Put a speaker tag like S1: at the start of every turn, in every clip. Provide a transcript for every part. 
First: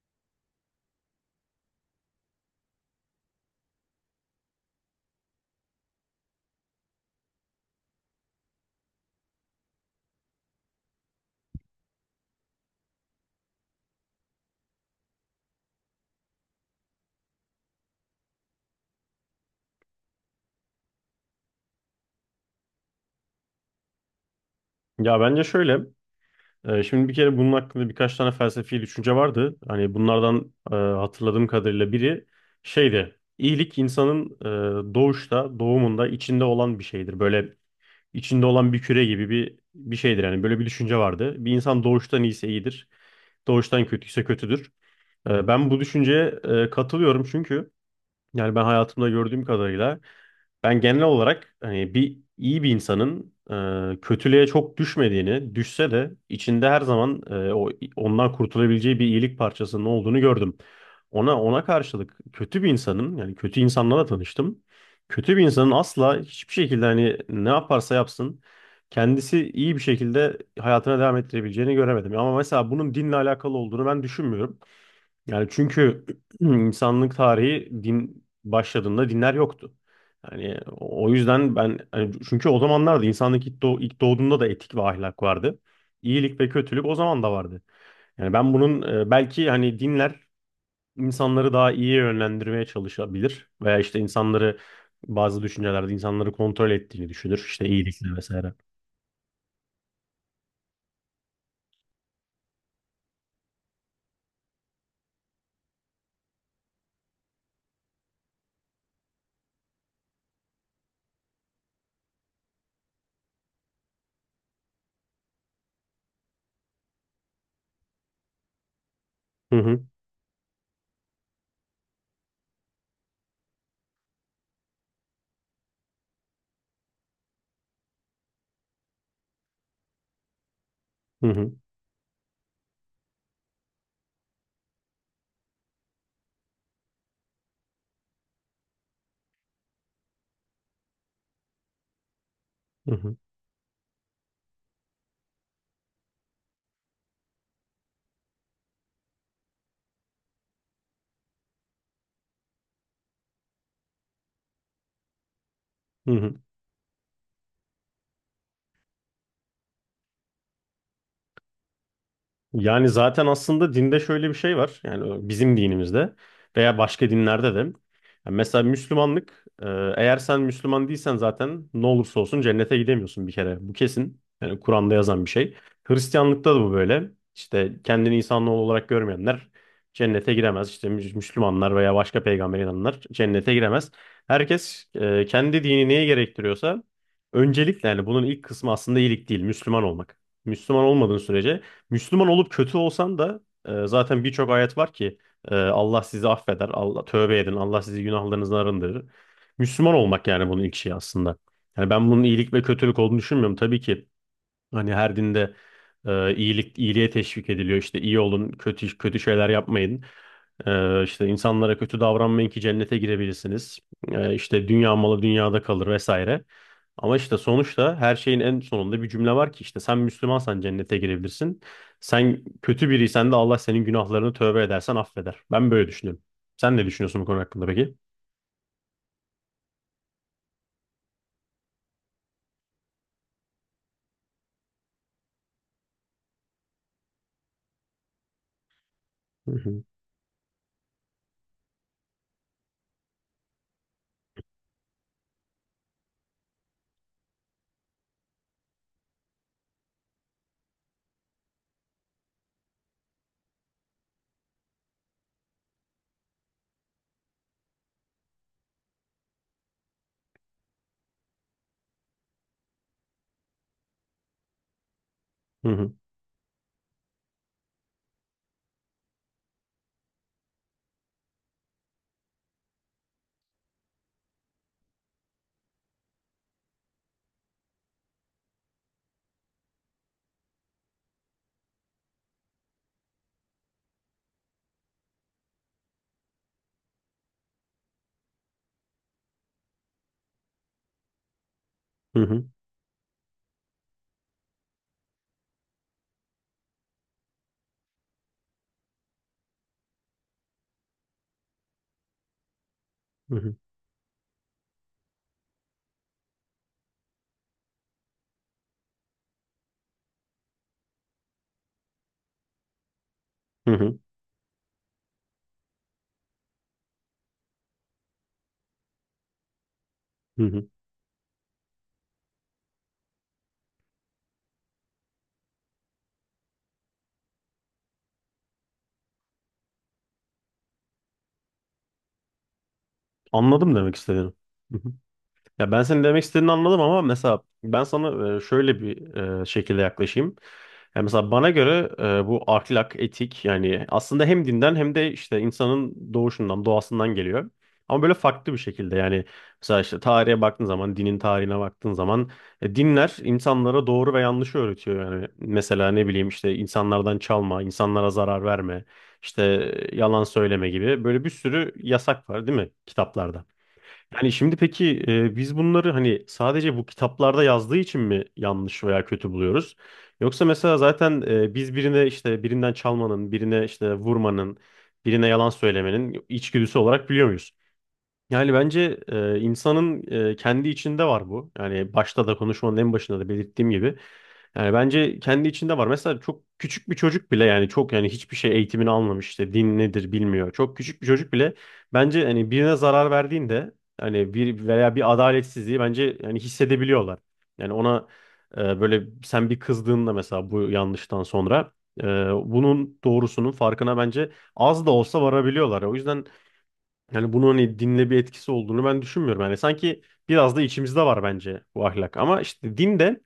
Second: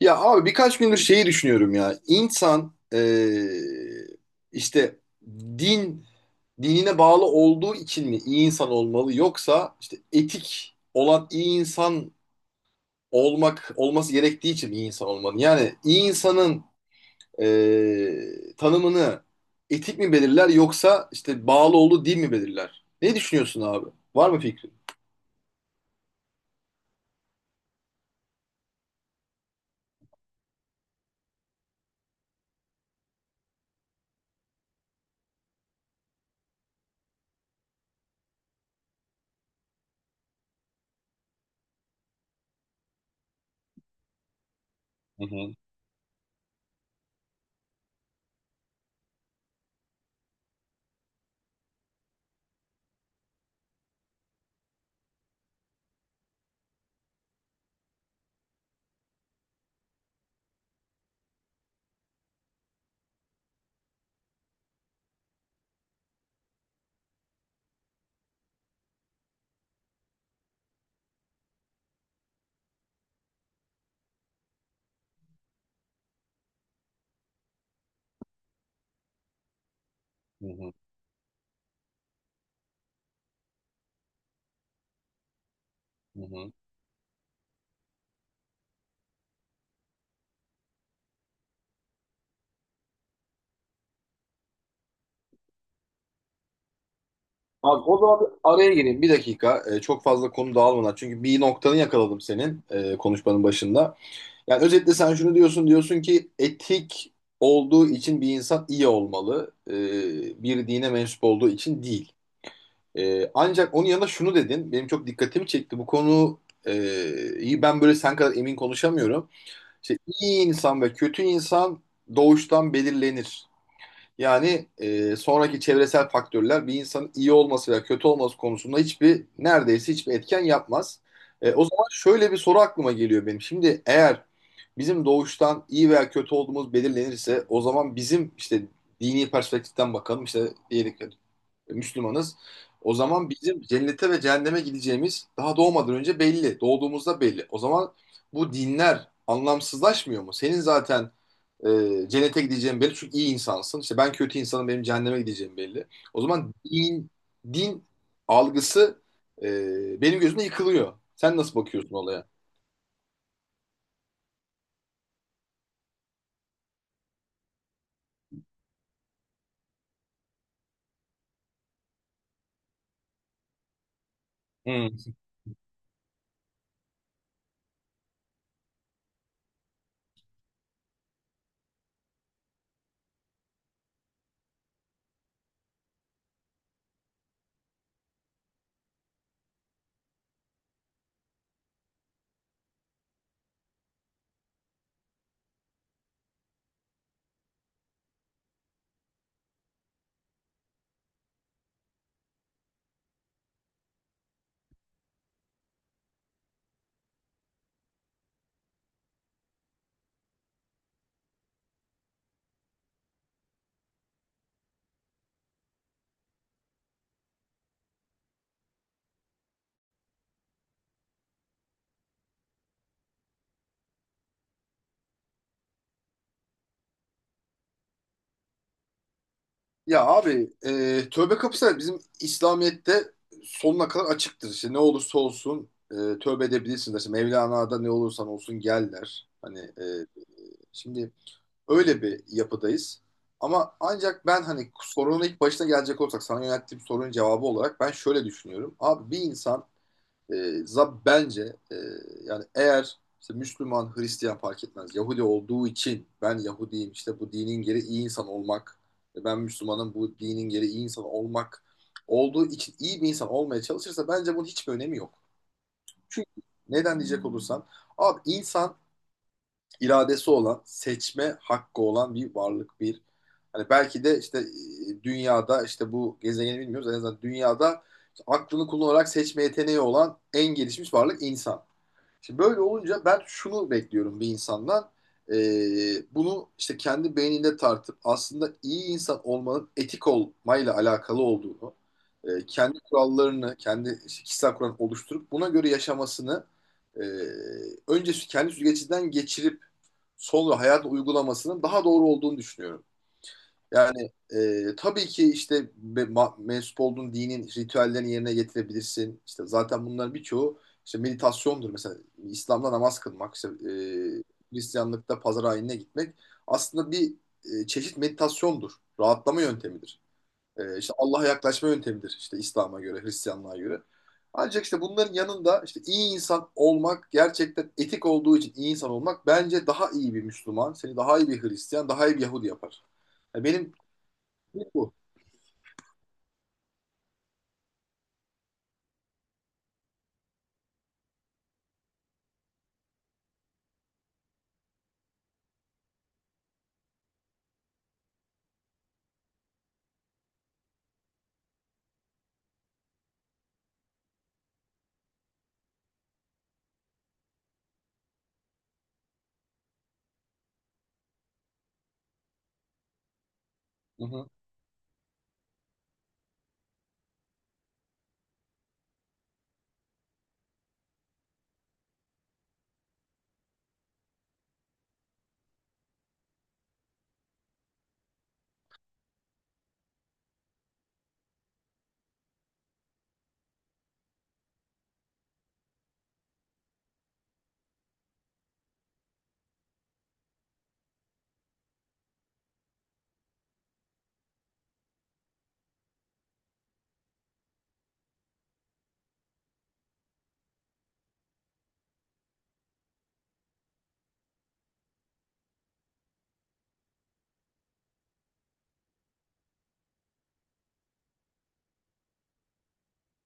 S1: Ya abi birkaç gündür şeyi düşünüyorum ya. İnsan işte din dinine bağlı olduğu için mi iyi insan olmalı yoksa işte etik olan iyi insan olması gerektiği için mi iyi insan olmalı? Yani iyi insanın tanımını etik mi belirler yoksa işte bağlı olduğu din mi belirler? Ne düşünüyorsun abi? Var mı fikrin?
S2: Ya bence şöyle. Şimdi bir kere bunun hakkında birkaç tane felsefi düşünce vardı. Hani bunlardan hatırladığım kadarıyla biri şeydi. İyilik insanın doğumunda içinde olan bir şeydir. Böyle içinde olan bir küre gibi bir şeydir. Yani böyle bir düşünce vardı. Bir insan doğuştan iyiyse iyidir. Doğuştan kötüyse kötüdür.
S1: Hı hı,
S2: Ben bu düşünceye katılıyorum çünkü yani ben hayatımda gördüğüm kadarıyla ben genel olarak hani iyi bir insanın kötülüğe çok düşmediğini, düşse de içinde her zaman e, o ondan kurtulabileceği bir iyilik parçasının olduğunu gördüm. Ona karşılık kötü bir insanın yani kötü insanlarla tanıştım. Kötü bir insanın asla hiçbir şekilde hani ne yaparsa yapsın kendisi iyi bir şekilde hayatına devam ettirebileceğini göremedim. Ama mesela bunun dinle alakalı olduğunu ben düşünmüyorum. Yani çünkü insanlık tarihi din başladığında dinler yoktu.
S1: hı
S2: Yani
S1: hı,
S2: o yüzden ben hani çünkü o zamanlarda insanlık ilk doğduğunda da etik ve ahlak vardı.
S1: hı
S2: İyilik ve
S1: hı.
S2: kötülük o zaman da vardı. Yani ben bunun belki hani dinler insanları daha iyi yönlendirmeye çalışabilir veya işte insanları bazı düşüncelerde insanları kontrol ettiğini düşünür. İşte
S1: Abi o
S2: iyilikle
S1: zaman bir
S2: vesaire.
S1: araya gireyim bir dakika. Çok fazla konu dağılmadan. Çünkü bir noktanı yakaladım senin konuşmanın başında. Yani özetle sen şunu diyorsun. Diyorsun ki etik olduğu için bir insan iyi olmalı. Bir dine mensup olduğu için değil. Ancak onun yanında şunu dedin. Benim çok dikkatimi çekti. Bu konu e, iyi ben böyle sen kadar emin konuşamıyorum.
S2: Hı hı,
S1: İşte iyi insan ve kötü insan doğuştan belirlenir. Yani sonraki çevresel faktörler bir insanın iyi olması veya kötü olması konusunda hiçbir neredeyse hiçbir etken yapmaz.
S2: hı hı,
S1: O zaman şöyle bir soru aklıma geliyor benim. Şimdi eğer bizim doğuştan iyi veya kötü olduğumuz belirlenirse o zaman bizim işte dini perspektiften bakalım işte diyelim ki Müslümanız.
S2: hı
S1: O
S2: hı.
S1: zaman bizim cennete ve cehenneme gideceğimiz daha doğmadan önce belli. Doğduğumuzda belli. O zaman bu dinler anlamsızlaşmıyor mu? Senin zaten cennete gideceğim belli çünkü iyi insansın. İşte ben kötü insanım benim cehenneme gideceğim belli.
S2: Hı
S1: O
S2: hı.
S1: zaman din algısı benim gözümde yıkılıyor. Sen nasıl bakıyorsun olaya?
S2: Yani zaten aslında dinde şöyle bir şey var. Yani bizim dinimizde veya başka dinlerde de. Yani mesela Müslümanlık, eğer sen Müslüman değilsen zaten ne olursa olsun cennete gidemiyorsun bir kere. Bu kesin. Yani Kur'an'da
S1: Hmm.
S2: yazan bir şey. Hristiyanlıkta da bu böyle. İşte kendini insanoğlu olarak görmeyenler cennete giremez. İşte Müslümanlar veya başka peygamber inananlar cennete giremez. Herkes kendi dini neye gerektiriyorsa öncelikle yani bunun ilk kısmı aslında iyilik değil, Müslüman olmak. Müslüman olmadığın sürece Müslüman olup kötü olsan da zaten birçok ayet var ki Allah sizi affeder, Allah tövbe edin, Allah sizi günahlarınızdan arındırır. Müslüman olmak yani bunun ilk şeyi aslında. Yani ben bunun iyilik ve kötülük olduğunu düşünmüyorum. Tabii ki hani her dinde iyiliğe teşvik ediliyor. İşte iyi olun, kötü kötü şeyler yapmayın. İşte insanlara kötü davranmayın ki cennete girebilirsiniz. İşte dünya malı dünyada kalır vesaire. Ama işte sonuçta her şeyin en sonunda bir cümle var ki işte sen Müslümansan cennete girebilirsin. Sen kötü biriysen de Allah senin günahlarını tövbe edersen affeder. Ben böyle düşünüyorum. Sen ne düşünüyorsun bu konu hakkında peki?
S1: Ya abi tövbe kapısı bizim İslamiyet'te sonuna kadar açıktır. İşte ne olursa olsun tövbe edebilirsiniz. İşte Mevlana'da ne olursan olsun gel der.
S2: Hı
S1: Hani
S2: hı,
S1: e, şimdi Öyle bir yapıdayız. Ama ancak ben hani sorunun ilk başına gelecek olsak sana yönelttiğim sorunun cevabı olarak ben şöyle düşünüyorum. Abi bir insan e, za- bence e, yani eğer işte Müslüman, Hristiyan fark etmez. Yahudi olduğu için ben Yahudiyim işte bu dinin gereği iyi insan olmak ve ben Müslümanım bu dinin gereği iyi insan olmak olduğu için iyi bir insan olmaya çalışırsa bence bunun hiçbir önemi yok.
S2: hı hı,
S1: Çünkü neden diyecek olursan abi insan iradesi olan, seçme hakkı olan bir varlık bir. Hani belki de işte dünyada işte bu gezegeni bilmiyoruz en azından dünyada işte aklını kullanarak seçme yeteneği olan en gelişmiş varlık insan. Şimdi böyle olunca ben şunu bekliyorum bir insandan. E, Bunu işte kendi beyninde tartıp aslında iyi insan olmanın etik olmayla alakalı olduğunu,
S2: hı hı,
S1: kendi kurallarını, kendi işte kişisel kuralını oluşturup buna göre yaşamasını e, önce kendi süzgecinden geçirip sol ve hayat uygulamasının daha doğru olduğunu düşünüyorum.
S2: hı hı,
S1: Yani tabii ki işte mensup olduğun dinin ritüellerini yerine getirebilirsin. İşte zaten bunların birçoğu işte meditasyondur mesela. İslam'da namaz kılmak, işte,
S2: hı hı,
S1: Hristiyanlıkta pazar ayinine gitmek aslında bir çeşit meditasyondur. Rahatlama yöntemidir.
S2: hı hı.
S1: İşte Allah'a yaklaşma yöntemidir işte İslam'a göre, Hristiyanlığa göre. Ancak işte bunların yanında işte iyi insan olmak gerçekten etik olduğu için iyi insan olmak bence daha iyi bir Müslüman, seni daha iyi bir Hristiyan, daha iyi bir Yahudi yapar. Ya benim
S2: Anladım demek istediğini.
S1: şey
S2: Hı hı.
S1: bu.
S2: Ya ben senin demek istediğini anladım ama mesela ben sana şöyle bir şekilde yaklaşayım. Yani mesela bana göre bu ahlak, etik yani aslında hem dinden hem de işte insanın doğuşundan, doğasından geliyor. Ama böyle farklı bir şekilde yani mesela işte tarihe baktığın zaman, dinin tarihine baktığın zaman dinler insanlara doğru ve yanlışı öğretiyor. Yani mesela ne bileyim işte insanlardan çalma, insanlara zarar verme, işte yalan söyleme gibi böyle bir sürü yasak var değil mi kitaplarda?
S1: Hı hı.
S2: Yani şimdi peki biz bunları hani sadece bu kitaplarda yazdığı için mi yanlış veya kötü buluyoruz? Yoksa mesela zaten biz birine işte birinden çalmanın, birine işte vurmanın, birine yalan söylemenin içgüdüsü olarak biliyor yani bence insanın kendi içinde var bu. Yani başta da konuşmanın en başında da belirttiğim gibi. Yani bence kendi içinde var. Mesela çok küçük bir çocuk bile yani çok yani hiçbir şey eğitimini almamış işte din nedir bilmiyor. Çok küçük bir çocuk bile bence hani birine zarar verdiğinde hani bir adaletsizliği bence yani hissedebiliyorlar. Yani ona böyle sen bir kızdığında mesela bu yanlıştan sonra e, bunun doğrusunun farkına bence az da olsa varabiliyorlar. O yüzden yani bunun hani dinle bir etkisi olduğunu ben düşünmüyorum. Yani sanki biraz da içimizde var bence bu ahlak. Ama işte din de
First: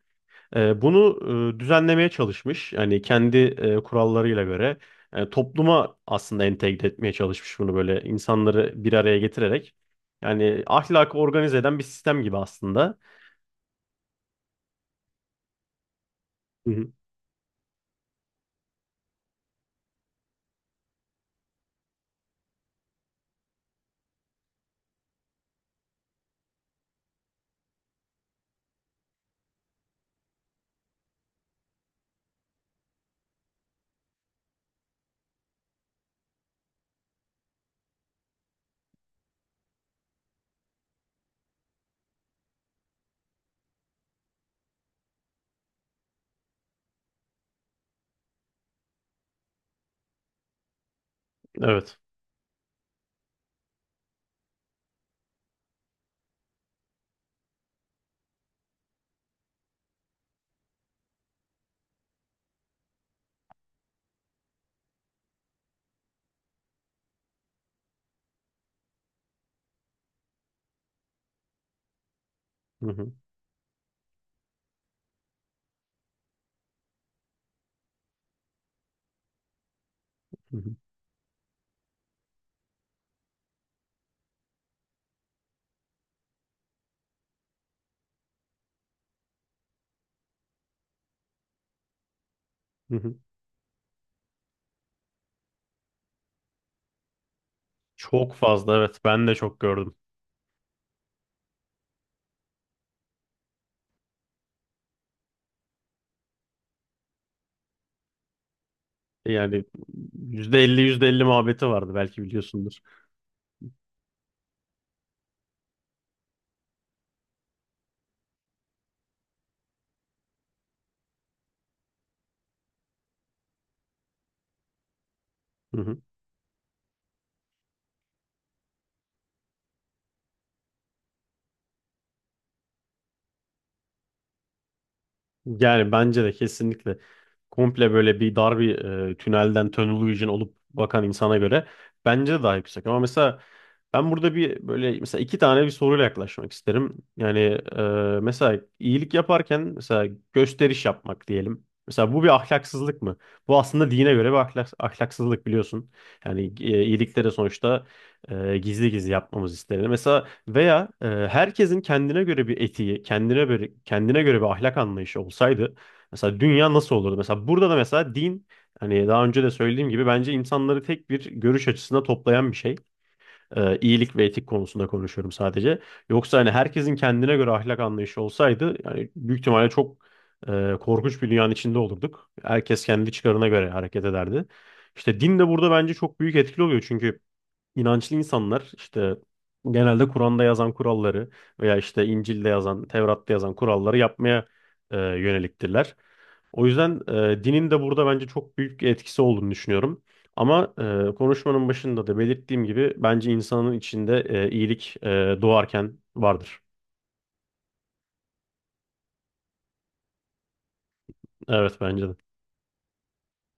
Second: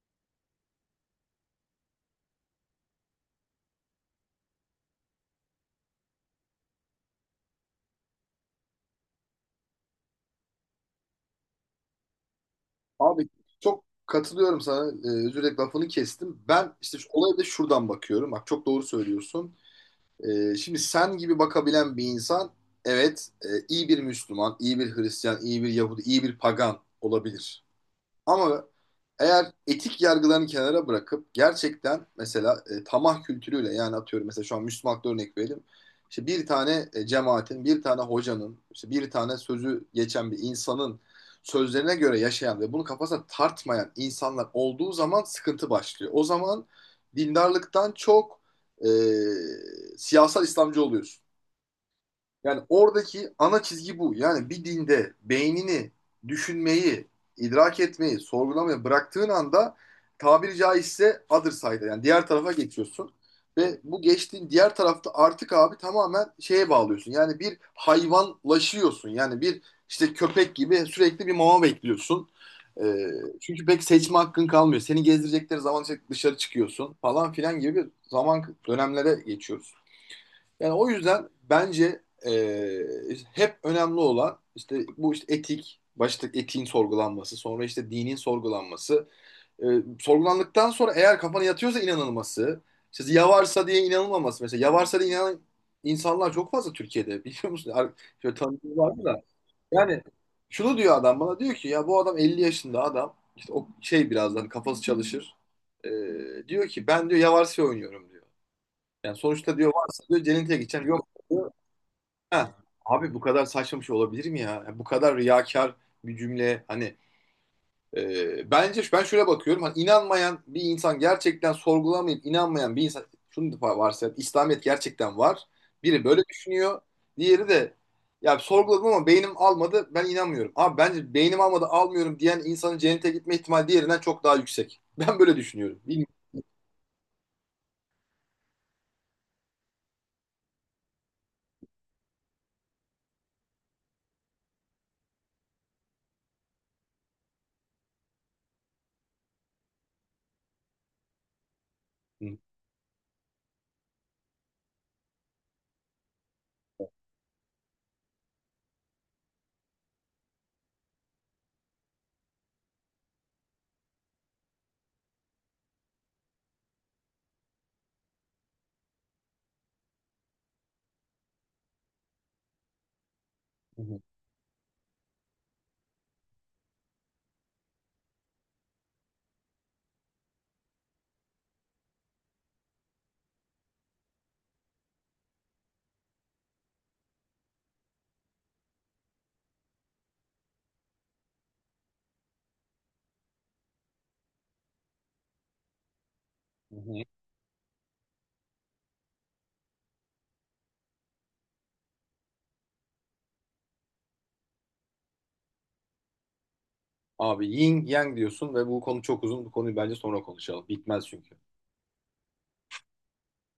S2: bunu düzenlemeye çalışmış. Yani kendi kurallarıyla göre topluma aslında entegre etmeye çalışmış bunu böyle insanları bir araya getirerek. Yani ahlakı organize eden bir sistem gibi aslında.
S1: Abi çok katılıyorum sana. Özür dilerim lafını kestim.
S2: Hı
S1: Ben
S2: hı.
S1: işte şu olaya da şuradan bakıyorum. Bak çok doğru söylüyorsun. Şimdi sen gibi bakabilen bir insan evet iyi bir Müslüman, iyi bir Hristiyan, iyi bir Yahudi, iyi bir pagan olabilir. Ama eğer etik yargılarını kenara bırakıp gerçekten mesela tamah kültürüyle yani atıyorum mesela şu an Müslümanlıkta örnek verelim. İşte bir tane cemaatin, bir tane hocanın, işte bir tane sözü geçen bir insanın sözlerine göre yaşayan ve bunu kafasına tartmayan insanlar olduğu zaman sıkıntı başlıyor. O zaman dindarlıktan çok e, siyasal İslamcı oluyorsun.
S2: Evet.
S1: Yani oradaki ana çizgi bu. Yani bir dinde beynini düşünmeyi, idrak etmeyi, sorgulamayı bıraktığın anda tabiri caizse other side'a yani diğer tarafa geçiyorsun. Ve bu geçtiğin diğer tarafta artık abi tamamen şeye bağlıyorsun. Yani bir hayvanlaşıyorsun. Yani bir işte köpek gibi sürekli bir mama bekliyorsun.
S2: Hı
S1: Ee,
S2: hı.
S1: Çünkü pek seçme hakkın kalmıyor. Seni gezdirecekleri zaman işte dışarı çıkıyorsun falan filan gibi bir zaman dönemlere geçiyoruz.
S2: Hı hı.
S1: Yani o yüzden bence e, hep önemli olan işte bu işte etik, başta etiğin sorgulanması, sonra işte dinin sorgulanması, e, sorgulandıktan sonra eğer kafana yatıyorsa inanılması,
S2: Hı
S1: işte
S2: hı.
S1: yavarsa diye inanılmaması mesela yavarsa diye inanan insanlar çok fazla Türkiye'de biliyor musun? Ar-
S2: Çok
S1: Şöyle
S2: fazla
S1: tanıdığım var
S2: evet,
S1: mı da
S2: ben de çok gördüm.
S1: yani şunu diyor adam bana diyor ki ya bu adam 50 yaşında adam işte o şey birazdan kafası çalışır. E, Diyor ki ben diyor yavarsa oynuyorum diyor. Yani sonuçta
S2: Yani
S1: diyor varsa diyor cennete
S2: yüzde elli
S1: gideceğim
S2: yüzde
S1: yok
S2: elli
S1: diyor
S2: muhabbeti vardı, belki
S1: Ha,
S2: biliyorsundur.
S1: abi bu kadar saçma bir şey olabilir mi ya? Ya bu kadar riyakar bir cümle hani bence ben şöyle bakıyorum hani inanmayan bir insan gerçekten sorgulamayıp inanmayan bir insan şunu da varsayalım İslamiyet gerçekten var.
S2: Hı hı.
S1: Biri böyle düşünüyor. Diğeri de ya sorguladım ama beynim almadı ben inanmıyorum. Abi bence beynim almadı almıyorum diyen insanın cennete gitme ihtimali diğerinden çok daha yüksek. Ben böyle düşünüyorum.
S2: Yani
S1: Bilmiyorum.
S2: bence de kesinlikle komple böyle bir dar bir tünelden tunnel vision olup bakan insana göre bence de daha yüksek. Ama mesela ben burada bir böyle mesela iki tane soruyla yaklaşmak isterim. Yani e, mesela iyilik yaparken mesela gösteriş yapmak diyelim. Mesela bu bir
S1: Hı
S2: ahlaksızlık mı? Bu aslında dine göre bir ahlak, ahlaksızlık biliyorsun. Yani iyilikleri sonuçta gizli gizli yapmamız istenir. Mesela veya herkesin kendine göre bir etiği, kendine göre bir ahlak anlayışı olsaydı mesela dünya nasıl olurdu? Mesela burada da mesela din hani daha önce de söylediğim gibi bence insanları tek bir görüş açısına toplayan bir şey.
S1: hı,
S2: İyilik ve etik konusunda konuşuyorum sadece. Yoksa hani herkesin kendine göre ahlak anlayışı olsaydı yani büyük ihtimalle çok korkunç bir dünyanın içinde olurduk. Herkes kendi çıkarına göre hareket ederdi. İşte din de burada bence çok büyük etkili oluyor, çünkü İnançlı insanlar işte genelde Kur'an'da yazan kuralları veya işte İncil'de yazan, Tevrat'ta yazan kuralları yapmaya yöneliktirler. O
S1: hı
S2: yüzden
S1: hı.
S2: dinin de burada bence çok büyük bir etkisi olduğunu düşünüyorum. Ama konuşmanın başında da belirttiğim gibi bence insanın içinde iyilik doğarken vardır.
S1: Abi yin yang diyorsun ve bu konu çok uzun. Bu konuyu bence sonra konuşalım. Bitmez çünkü.
S2: Evet bence de.